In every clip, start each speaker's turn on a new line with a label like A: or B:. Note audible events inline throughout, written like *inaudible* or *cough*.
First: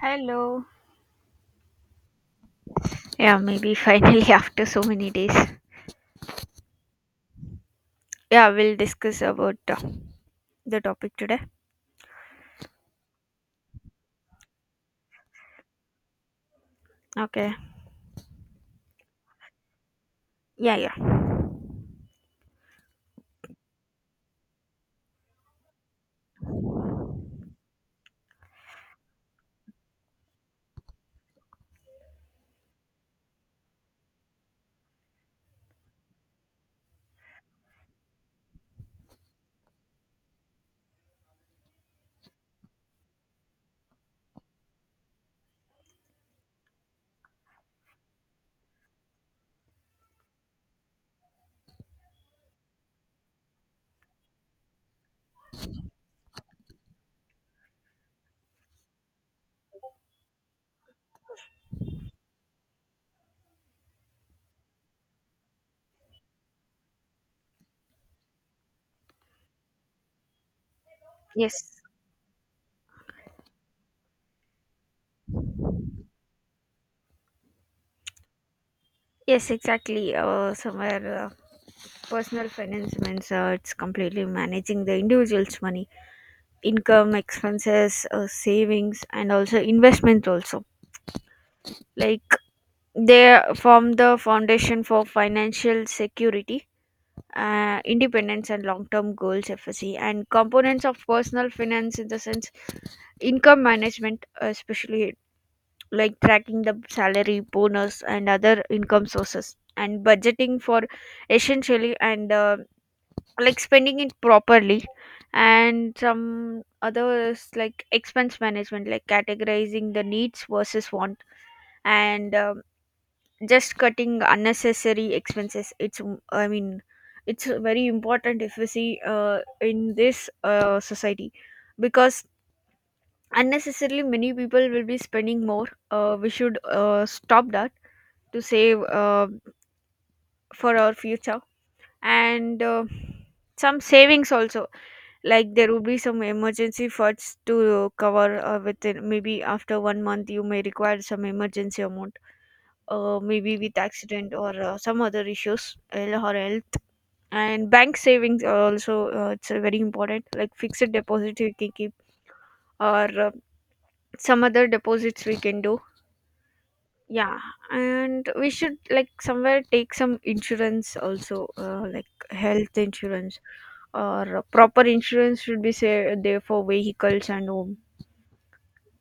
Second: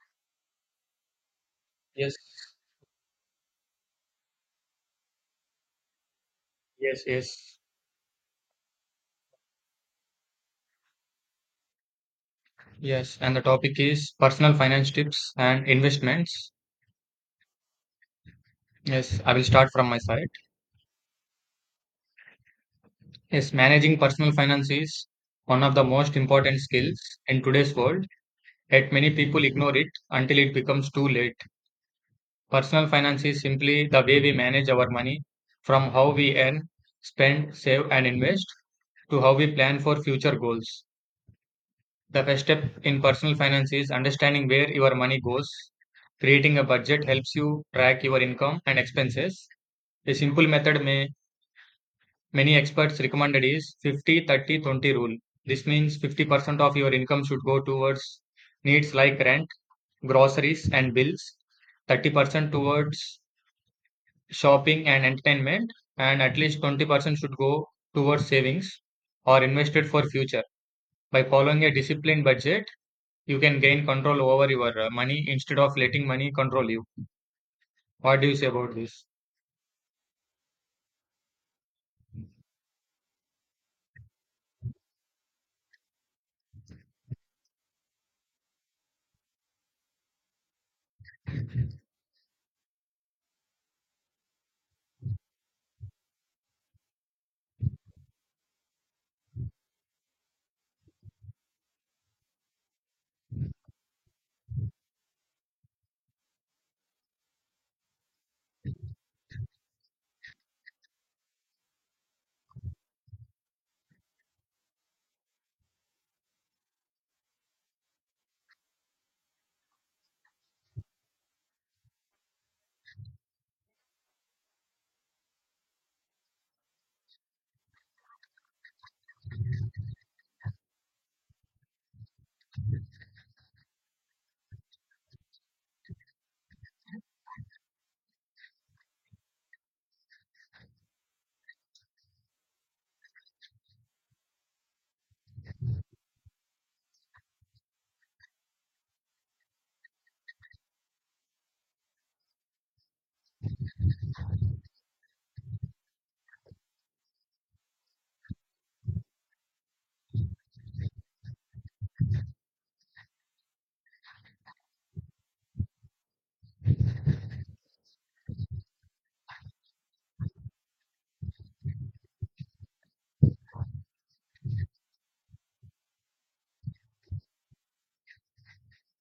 A: Hello.
B: Yes,
A: Yeah, maybe finally *laughs* after so many days.
B: yes, yes,
A: Yeah, we'll discuss about the topic today.
B: yes. And the topic is personal finance tips and investments.
A: Okay.
B: Yes, I will start from my side.
A: Yeah, yeah.
B: Yes, managing personal finance is one of the most important skills in today's world, yet many people ignore it until it becomes too late. Personal finance is simply the way we manage our money from how we earn, spend, save, and invest to how we plan for future goals. The first step in personal finance is understanding where your money goes. Creating a budget helps you track your income and expenses. A simple method may many experts recommended is 50 30 20 rule. This means 50% of your income should go towards needs like rent, groceries and bills, 30% towards shopping and entertainment, and at least 20% should go towards savings or invested for future. By following a
A: Yes.
B: disciplined budget, you can gain control over your money instead of letting money control you. What do you say about this?
A: Yes, exactly. Somewhere personal finance means it's completely managing the individual's money, income, expenses, savings, and also investment. Also, like they form the foundation for financial security, independence, and long-term goals. FSC and components of personal finance in the sense income management, especially like tracking the salary, bonus, and other income sources, and budgeting for essentially and like spending it properly, and some others like expense management, like categorizing the needs versus want, and just cutting unnecessary expenses. It's very important if we see in this society because unnecessarily many people will be spending more, we should stop that to save, for our future, and some savings also. Like, there will be some emergency funds to cover, within maybe after 1 month you may require some emergency amount, maybe with accident or some other issues, health or health. And bank savings are also, it's very important, like fixed deposit we can keep, or some other deposits we can do. Yeah. And we should like somewhere take some insurance also, like health insurance or proper insurance should be say there for vehicles and home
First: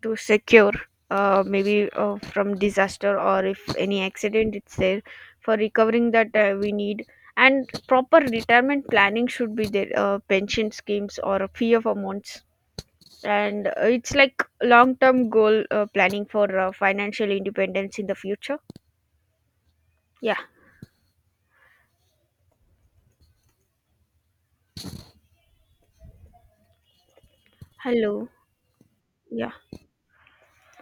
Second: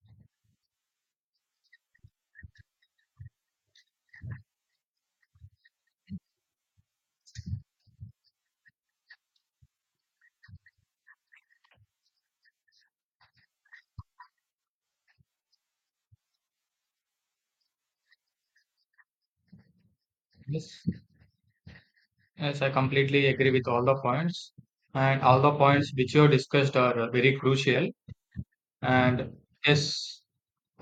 A: to secure, maybe from disaster, or if any accident it's there, for recovering that we need. And proper retirement planning should be there, pension schemes or fee of amounts. And it's like long term goal, planning for financial independence in the future. Yeah.
B: Yes, yes, I completely agree with all the points, and all the points which you have discussed are very crucial.
A: Hello.
B: And
A: Yeah.
B: yes,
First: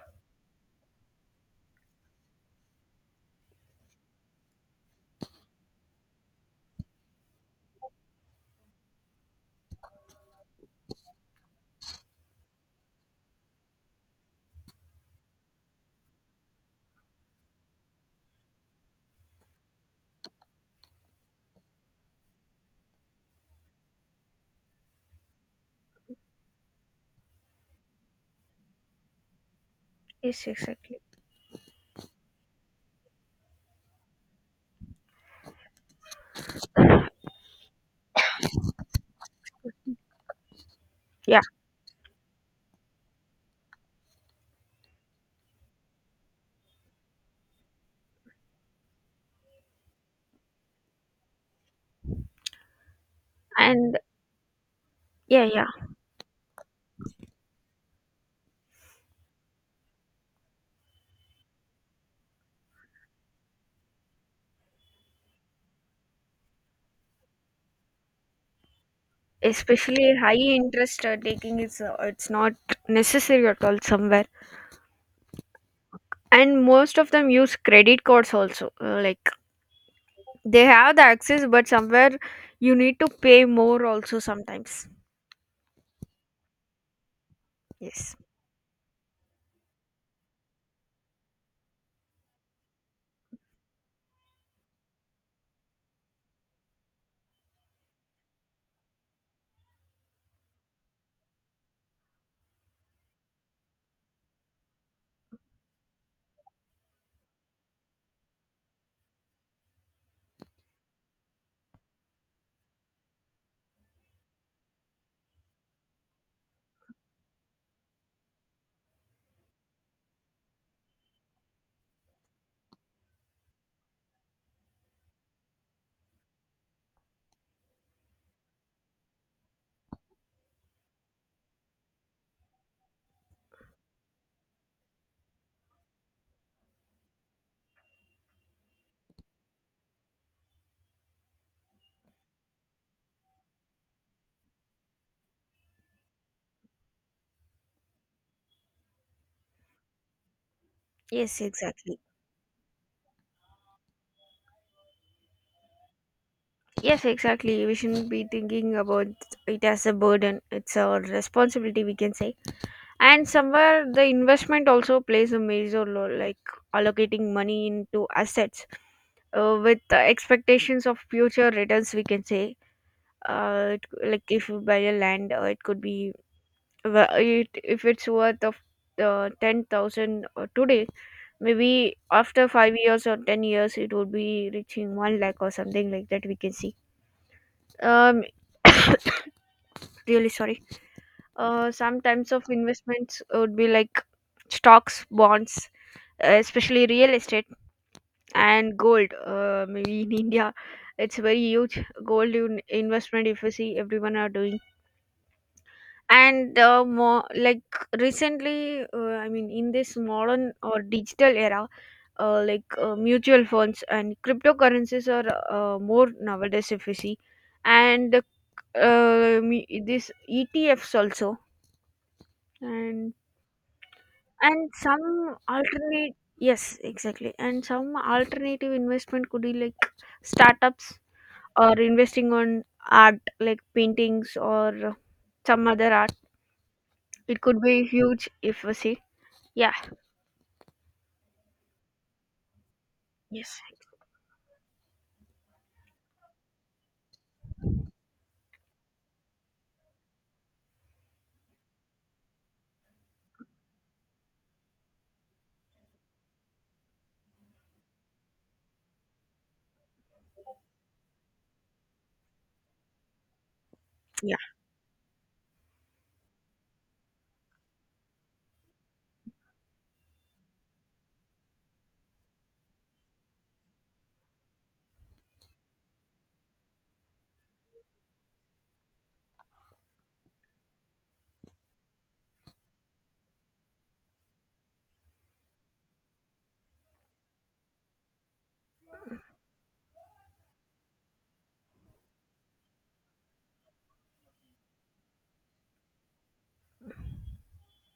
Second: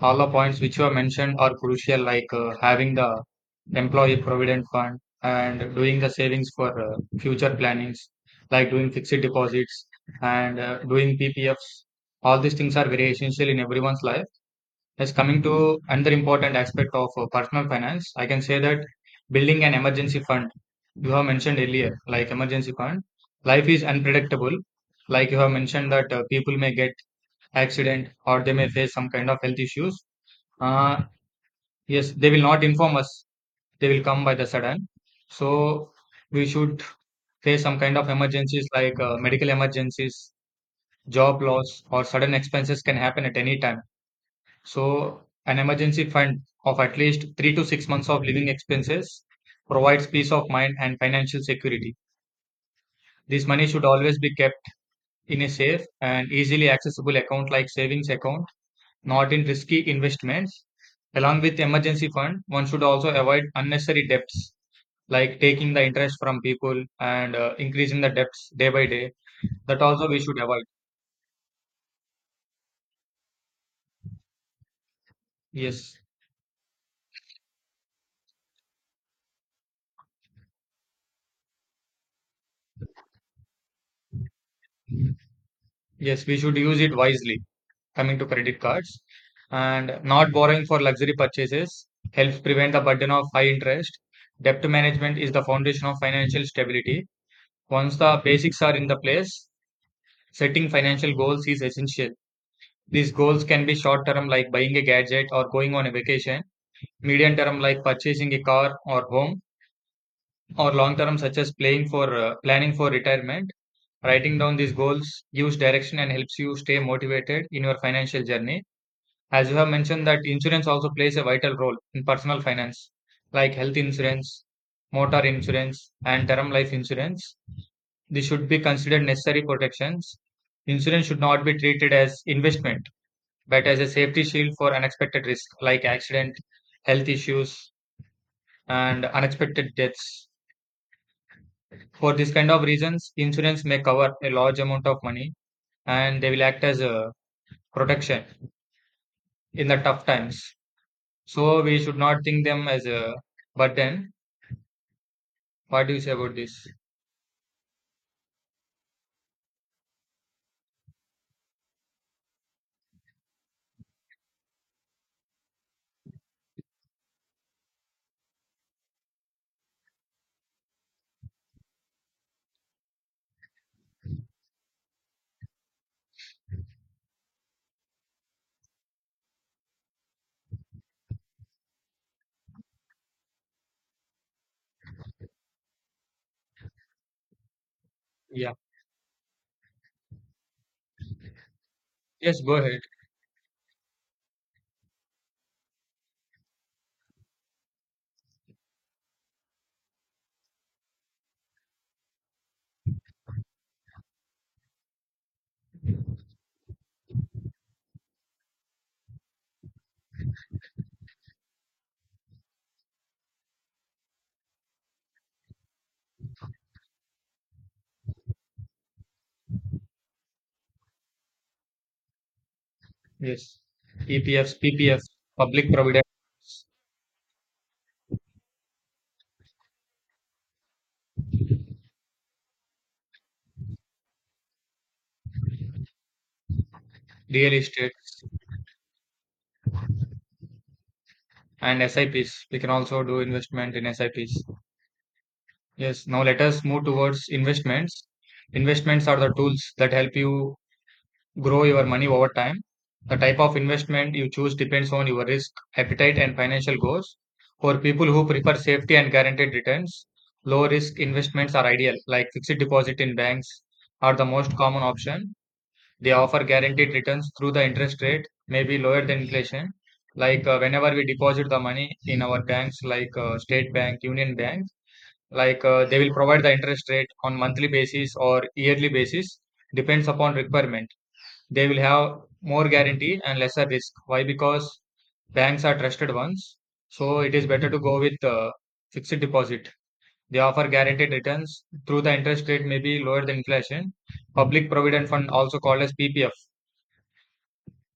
B: all the points which you have mentioned are crucial, like having the employee provident fund and doing the savings for future plannings, like doing fixed deposits and doing PPFs. All these things are very essential in everyone's life. Yes, coming to another important aspect of personal finance, I can say that building an emergency fund, you have mentioned earlier, like emergency fund, life is unpredictable. Like you have mentioned that people may get accident or they may face some kind of health issues.
A: Yes, exactly.
B: Uh, yes, they will not inform us. They will come by the sudden. So we should face some kind of emergencies like medical emergencies,
A: Yeah.
B: job loss, or sudden expenses can happen at any time, so an emergency fund of at least 3 to 6 months of living expenses provides peace of mind and financial security. This money should
A: And
B: always be kept in
A: yeah,
B: a
A: yeah.
B: safe and easily accessible account like savings account, not in risky investments. Along with emergency fund, one should also avoid unnecessary debts like taking the interest from people and increasing the debts day by day. That also
A: Especially
B: we
A: high
B: should avoid.
A: interest taking is it's not necessary at all somewhere.
B: Yes,
A: And most of them use credit cards also. Like, they have the access, but somewhere you need to pay more also sometimes.
B: yes, we should use it wisely.
A: Yes.
B: Coming to credit cards and not borrowing for luxury purchases helps prevent the burden of high interest. Debt management is the foundation of financial stability. Once the basics are in the place, setting financial goals is essential. These goals can be short term like buying a gadget or going on a vacation, medium term like purchasing a car or home, or long term such as playing for planning for retirement. Writing down these goals gives direction and helps you stay motivated in your financial journey. As you have mentioned that insurance also plays a vital role in personal finance, like health insurance, motor insurance, and term life insurance. They should be considered necessary protections. Insurance should not be treated as investment, but as a safety shield for unexpected risk like accident, health issues, and unexpected deaths. For this kind of reasons, insurance may cover a large amount of money and they will act as a protection in the tough times.
A: Yes,
B: So we should
A: exactly.
B: not think them as a burden. What do you say about this?
A: Yes, exactly. We shouldn't be thinking about it as a burden. It's a responsibility, we can say. And somewhere the investment also plays a major role, like allocating money into assets with the expectations of future returns. We can say, like if you buy a land, it could be if it's worth of 10,000 today, maybe after 5 years or 10 years, it would be reaching one lakh or something like that, we can see. Um,
B: Yeah.
A: really sorry. Some types
B: Yes,
A: of
B: go ahead.
A: investments would be like stocks, bonds, especially real estate and gold, maybe in India it's very huge. Investment, if you see, everyone are doing. And more like recently, I mean, in this modern or digital era, like mutual funds and cryptocurrencies are more nowadays if you see. And this ETFs also. and
B: Yes. EPFs,
A: and some
B: PPFs, public provident
A: alternate,
B: funds,
A: yes, exactly, and some alternative investment could be like startups, or investing on art like paintings or some other art. It
B: real
A: could be
B: estates,
A: huge if we see. Yeah.
B: and SIPs. We can also do
A: Yes.
B: investment in SIPs. Yes. Now let us move towards investments. Investments are the tools that help you grow your money over time. The type of investment you choose depends on your risk, appetite, and financial goals. For people who prefer safety and guaranteed returns, low risk investments are ideal, like fixed deposit in banks are the
A: Yeah,
B: most common option. They offer guaranteed returns through the interest rate, maybe lower than inflation. Like whenever we deposit the money in our banks, like State Bank, Union Bank, like they will provide the interest rate on monthly basis or yearly basis, depends upon requirement. They will have more guarantee and lesser risk. Why? Because banks are trusted ones, so it is better to go with fixed deposit. They offer guaranteed returns through the interest rate, maybe lower than inflation. Public Provident Fund, also called as PPF.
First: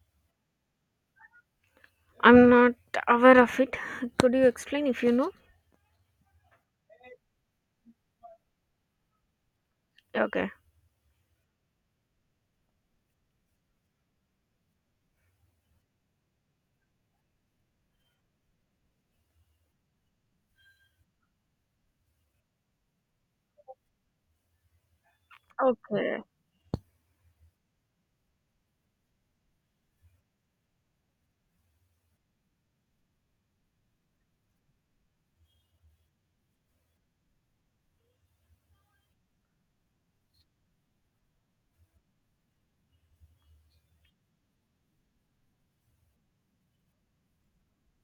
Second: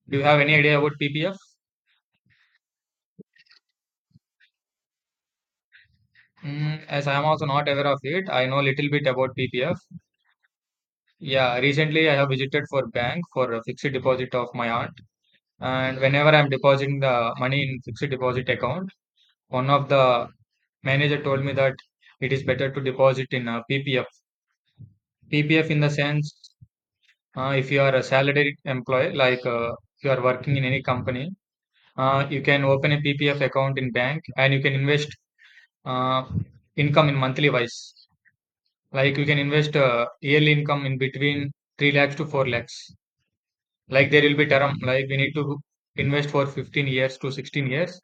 B: Do you have any idea about PPF?
A: I'm not aware of it. Could you explain if you know?
B: As I am also not aware of it, I know a little bit about PPF.
A: Okay.
B: Yeah, recently I have visited for bank for a fixed deposit of my aunt, and whenever I'm depositing the money in fixed deposit account, one of the manager told me that it is better to deposit in a PPF. PPF in the
A: Okay.
B: sense, if you are a salaried employee, like if you are working in any company, you can open a PPF account in bank and you can invest uh, income in monthly wise. Like you can invest yearly income in between 3 lakhs to 4 lakhs. Like there will be term, like we need to invest for 15 years to 16 years.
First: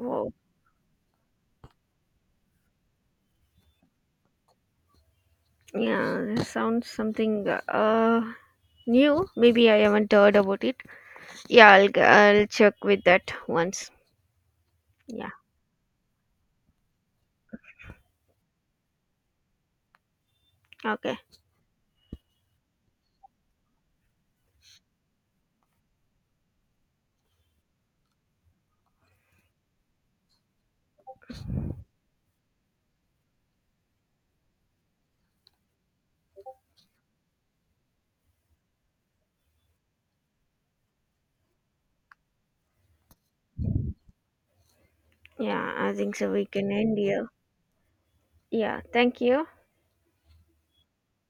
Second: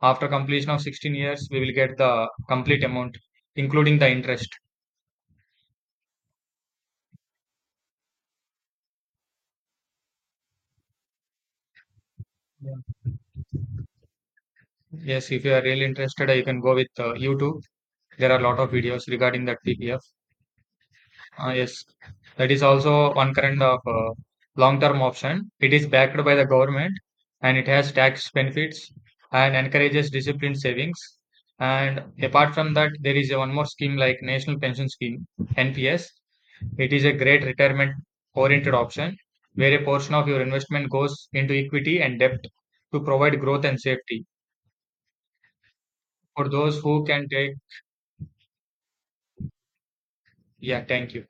B: After completion of 16 years, we will get the complete amount, including the interest.
A: yeah, this sounds something new, maybe I haven't heard about it. Yeah, I'll
B: Yeah.
A: check with that once.
B: Yes,
A: Yeah.
B: if you are really interested, you can go with YouTube. There are a lot of videos regarding that PPF.
A: Okay.
B: Ah, yes, that is also one kind of long-term option. It is backed by the government and it has tax benefits and encourages disciplined savings. And apart from that, there is a one more scheme like National Pension Scheme (NPS). It is a great retirement-oriented option where a portion of your investment goes into equity and debt to provide growth and safety
A: Yeah, I think so, we
B: for
A: can
B: those
A: end
B: who can
A: here.
B: take.
A: Yeah, thank you.
B: Yeah, thank you.